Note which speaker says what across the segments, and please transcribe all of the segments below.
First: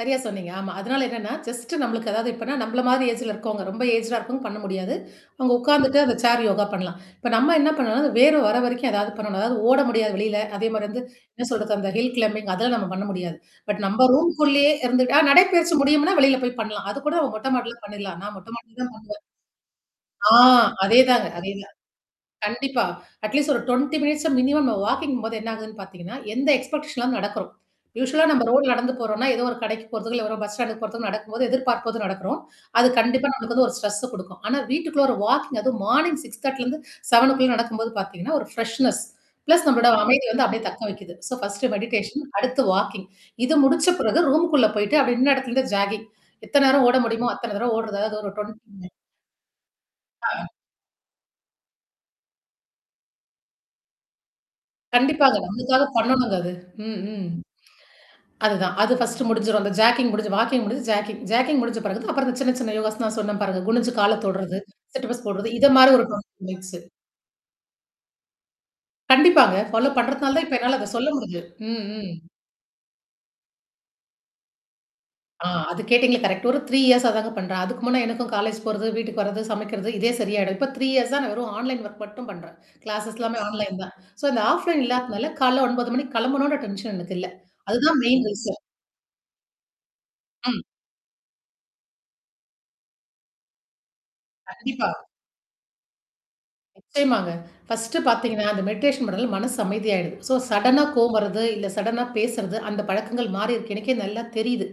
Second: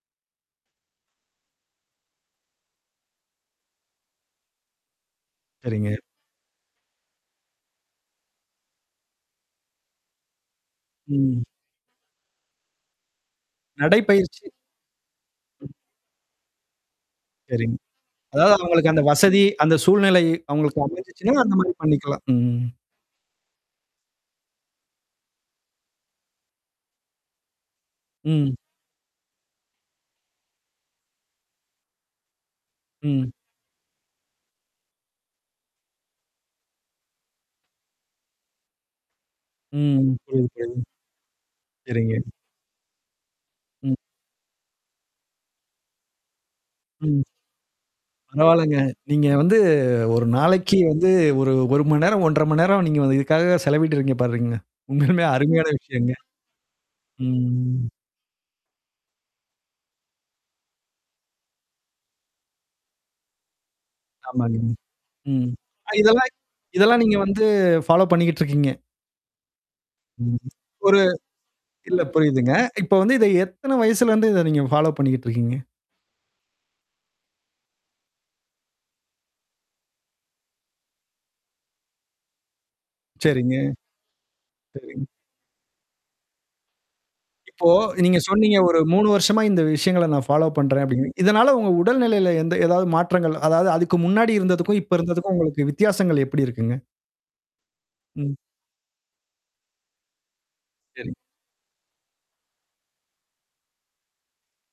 Speaker 1: சரியா சொன்னீங்க. ஆமா. அதனால என்னன்னா, ஜஸ்ட் நம்மளுக்கு ஏதாவது இப்பன்னா நம்மள மாரி ஏஜ்ல இருக்கவங்க. ரொம்ப ஏஜா இருக்கவங்க பண்ண முடியாது. அங்க
Speaker 2: சரிங்க.
Speaker 1: உட்காந்துட்டு அந்த சேர் யோகா பண்ணலாம். இப்ப நம்ம என்ன பண்ணோம்னா அந்த வேர்வ வர வரைக்கும் ஏதாவது பண்ணணும். அதாவது ஓட முடியாது வெளியில. அதே மாரி வந்து
Speaker 2: ம்.
Speaker 1: என்ன சொல்றது அந்த ஹில் கிளேம்பிங் அதல்ல நம்ம பண்ண முடியாது. பட்
Speaker 2: நடை
Speaker 1: நம்ப
Speaker 2: பயிற்சி.
Speaker 1: ரூம்க்குள்ளேயே இருந்துட்ட நடைப்பயிற்சி முடியும்னா வெளியில போய் பண்ணலாம். அது கூட நம்ம மொட்டை
Speaker 2: சரிங்க,
Speaker 1: மாட்டில பண்ணிடலாம், நான் மொட்டை
Speaker 2: அதாவது
Speaker 1: மாட்டில
Speaker 2: அவங்களுக்கு
Speaker 1: தான்
Speaker 2: அந்த
Speaker 1: பண்ணுவேன்.
Speaker 2: வசதி, அந்த சூழ்நிலை
Speaker 1: ஆ
Speaker 2: அவங்களுக்கு
Speaker 1: அதேதாங்க,
Speaker 2: அமைஞ்சிச்சுன்னா அந்த மாரி
Speaker 1: அதேதாங்க.
Speaker 2: பண்ணிக்கலாம். ம்.
Speaker 1: கண்டிப்பா. அட்லீஸ்ட் ஒரு 20 மினிட்ஸ் மினிமம் ந வாக்கிங்ம்போது என்ன ஆகுதுன்னு பார்த்தீங்கன்னா, எந்த எக்ஸ்பெக்டேஷன் இல்லாம நடக்கறோ. யூவலா நம்ம
Speaker 2: ம்.
Speaker 1: ரோட்ல நடந்து போறோம்னா, ஏதோ ஒரு கடைக்கு போறத்ததுக்கு இ ஏதோ பஸ் ஸ்டாண்டக்கு போறக்கு நடக்கும்போது, எதிர்பார்ப்பு போது நடக்கறோம். அது கண்டிப்பா
Speaker 2: ம்.
Speaker 1: நமக்கு வந்து ஒரு ஸ்ட்ரெஸ்ஸ குடுக்கும். ஆனா வீட்டுக்குள்ள ஒரு வாக்கிங் அது மார்னிங் 6:30, 7 நடக்கும்போது பாத்தீங்கன்னா, ஒரு ஃப்ரெஷ்னஸ் ப்ளஸ் நம்மளட
Speaker 2: ம்
Speaker 1: அமைதிய
Speaker 2: சரி,
Speaker 1: வந்து அப்படியியே
Speaker 2: சரி.
Speaker 1: தக்கவைக்குது. ஸோ ஃபர்ஸ்ட்டு
Speaker 2: சரிங்க.
Speaker 1: மெடிடேஷன் அடுத்து வாக்கிங். இது முடிச்ச
Speaker 2: ம்.
Speaker 1: பிறகு ரூம்க்குள்ள போயிட்டு அப்படின இடத்துல இருந்து ஜாக்கிங் எத்தன நேரம் ஓட
Speaker 2: ம்.
Speaker 1: முடியுமோ அத்தனை தரவம் ஓடுது. அதாவது ஒரு
Speaker 2: பரவால்லங்க.
Speaker 1: டுவென்
Speaker 2: நீங்க வந்து 1
Speaker 1: ஆ.
Speaker 2: நாளைக்கு வந்து 1 மணி நேரம், 1:30 மணி நேரம் நீங்க வந்து இதுக்காக செலவிட்டுருக்கீங்க பாருங்க. உண்மையாளுமே
Speaker 1: கண்டிப்பாங்க,
Speaker 2: அருமையான
Speaker 1: நம்மளுக்காக
Speaker 2: விஷயங்க.
Speaker 1: பண்ணணுங்க அது, ம் ம்.
Speaker 2: ம்.
Speaker 1: அதுதான். அது ஃபர்ஸ்ட்ட் முடிஞ்சிரும். அந்த ஜாக்கிங் முடிஞ்சு, வாக்கிங் முடிசு ஜாக்கிங் முடிஞ்ச பிறகு அப்புறம் அந்த சின்ன சின்ன யோகாஸ் தான் சொன்னே பிறகு குனுஞ்சு கால
Speaker 2: ஆமாங்க.
Speaker 1: தொடுறது, சிட்அப்ஸ்
Speaker 2: ம்.
Speaker 1: போடுறது இத மாரி ஒரு
Speaker 2: இதெல்லாம்
Speaker 1: 20 மினிட்ஸ்.
Speaker 2: இதெல்லாம் நீங்க வந்து ஃபாலோ பண்ணிட்டு இருக்கீங்க.
Speaker 1: கண்டிப்பாங்க. ஃபாலோ பண்றதுனால
Speaker 2: ம்.
Speaker 1: தான் இப்ப என்னால அத
Speaker 2: ஒரு
Speaker 1: சொல்ல முடியஞ்சுது. ம்
Speaker 2: இல்ல
Speaker 1: ம்.
Speaker 2: புரியுதுங்க. இப்ப வந்து இத எத்தன வயசுலருந்து இத நீங்க ஃபாலோ பண்ணிக்கிட்டு
Speaker 1: ஆ,
Speaker 2: இருக்கீங்க?
Speaker 1: அது கேட்டீங்களல, கரெக்ட் ஒரு 3 இயர்ஸா தாங்க பண்றேன். அதுக்கு முன்னா எனக்கும் காலேஜ் போறது வீட்டுக்கு வரது, சமைக்கிறது, இதே சரியாயிடும். இப்போ 3 இயர்ஸ்ஸ தான் நான் வெறும் ஆன்லைன் ஒர்க் மட்டும் பண்றேன். கிளாஸ்ஸ் எல்லாமே
Speaker 2: சரிங்க.
Speaker 1: ஆன்லைன் தான். சோ இந்த ஆஃப்லைன்
Speaker 2: சரி.
Speaker 1: இல்லாதனால கால 9 மணிக்கு கிளம்பணும்னு டென்ஷன் எனக்கு இல்ல.
Speaker 2: இப்போ
Speaker 1: அதுதான்
Speaker 2: நீங்க
Speaker 1: மெயின்
Speaker 2: சொன்னீங்க
Speaker 1: விஷயம்.
Speaker 2: ஒரு 3 வருஷமா இந்த விஷயங்கள நான் ஃபாலோ
Speaker 1: ம்.
Speaker 2: பண்றேன் அப்டின்ங்கு. இதனால உங்க உடல்நிலையில எந்த ஏதாவது மாற்றங்கள் அதாவது அதுக்கு முன்னாடி இருந்ததுக்கும், இப்ப
Speaker 1: கண்டிப்பா.
Speaker 2: இருந்ததுக்கும் உங்களுக்கு வித்தியாசங்கள் எப்படி இருக்குங்க?
Speaker 1: நிச்சயமாங்க, ஃபர்ஸ்ட்டு
Speaker 2: ம்.
Speaker 1: பார்த்தீங்கன்னா, அந்த மெடிடேஷன் பண்ணுறதுல மனசு அமைதிய ஆயிடுது. ஸோ சடனா
Speaker 2: சரி.
Speaker 1: கோவம் வருறது, இல்ல சடனா பேசுறது, அந்த பழக்கங்கள் மாறிருக்கு. எனக்கே நல்லா தெரியுது.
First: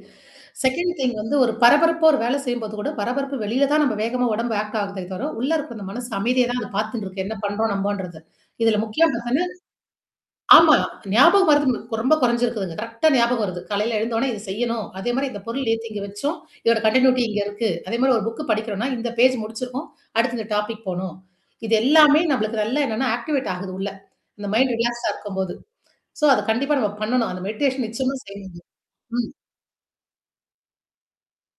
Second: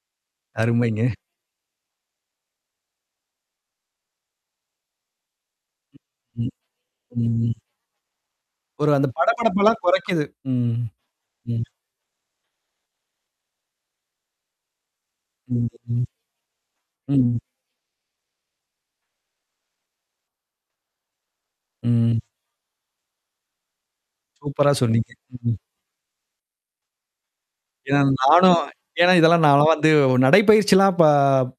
Speaker 1: செகண்ட்
Speaker 2: அருமைங்க.
Speaker 1: திங் வந்து ஒரு பரபரப்போ ஒரு வேலை செய்யும்போது கூட பரபரப்பு வெளியில தான் நம்ம வேகமா உடம்பு ஆக்ட் ஆகுத தவிர உள்ள இருக்க அந்த மனசு அமைதிய தான் அத பார்த்துன்னுருக்கு. என்ன
Speaker 2: ம்.
Speaker 1: பண்றோம் நம்ம்போன்றது, இதுல
Speaker 2: ஒரு அந்த
Speaker 1: முக்கிமானது
Speaker 2: படபடப்பெல்லாம் குறைக்குது.
Speaker 1: ஆமா,
Speaker 2: ம்.
Speaker 1: ஞாபகம் மறதி ரொம்ப குறைஞ்சிருக்குதுங்க, கரெக்ட்டா ஞாபகம் வருது. காலையில எழுந்தோனா இதது செய்யணும். அதே மாரி இந்த பொருள்
Speaker 2: ம்.
Speaker 1: நெத்திக்கு இங்க வச்சோம் இதோட கன்டினயூட்டி
Speaker 2: ம்.
Speaker 1: இங்க இருக்கு, அதே மாரி ஒரு புக் படிக்கிறோனா, இந்த பேஜ் முடிச்சிருக்கும். அடுத்து இந்த டாபிக் போணும், இது
Speaker 2: ம்.
Speaker 1: எல்லாமே நம்மளுக்கு நல்ல என்னன்னா ஆக்டிவேட் ஆகுதுள்ள. அந்த
Speaker 2: சூப்பரா
Speaker 1: மைண்ட் ரிலாக்ஸா
Speaker 2: சொன்னீங்க.
Speaker 1: இருக்கும்போது.
Speaker 2: ம்.
Speaker 1: சோ, அத கண்டிப்பா நம்ம பண்ணணும், அந்த மெடிஷன்
Speaker 2: இத
Speaker 1: நிச்சயமா
Speaker 2: நானும்
Speaker 1: செய்யணுங்க
Speaker 2: ஏன்னா
Speaker 1: ம்.
Speaker 2: இதெல்லாம் நாலாம் வந்து நடைப்பயிற்சிலாம் ப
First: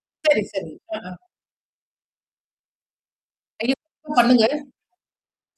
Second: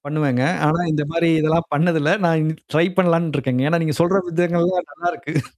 Speaker 2: பண்ணுவேங்க.
Speaker 1: சரி, சரி.
Speaker 2: ஆனா
Speaker 1: அ
Speaker 2: இந்த
Speaker 1: ஆ.
Speaker 2: மாரி இதெல்லாம் பண்ணதில்ல. நான் இ ட்ரை பண்ணலான்னு இருக்கேங்க. ஏன்னா, நீங்க
Speaker 1: [unintelligible]
Speaker 2: சொல்ற
Speaker 1: பண்ணுங்க.
Speaker 2: விதங்கள்லாம் நல்லாருக்கு.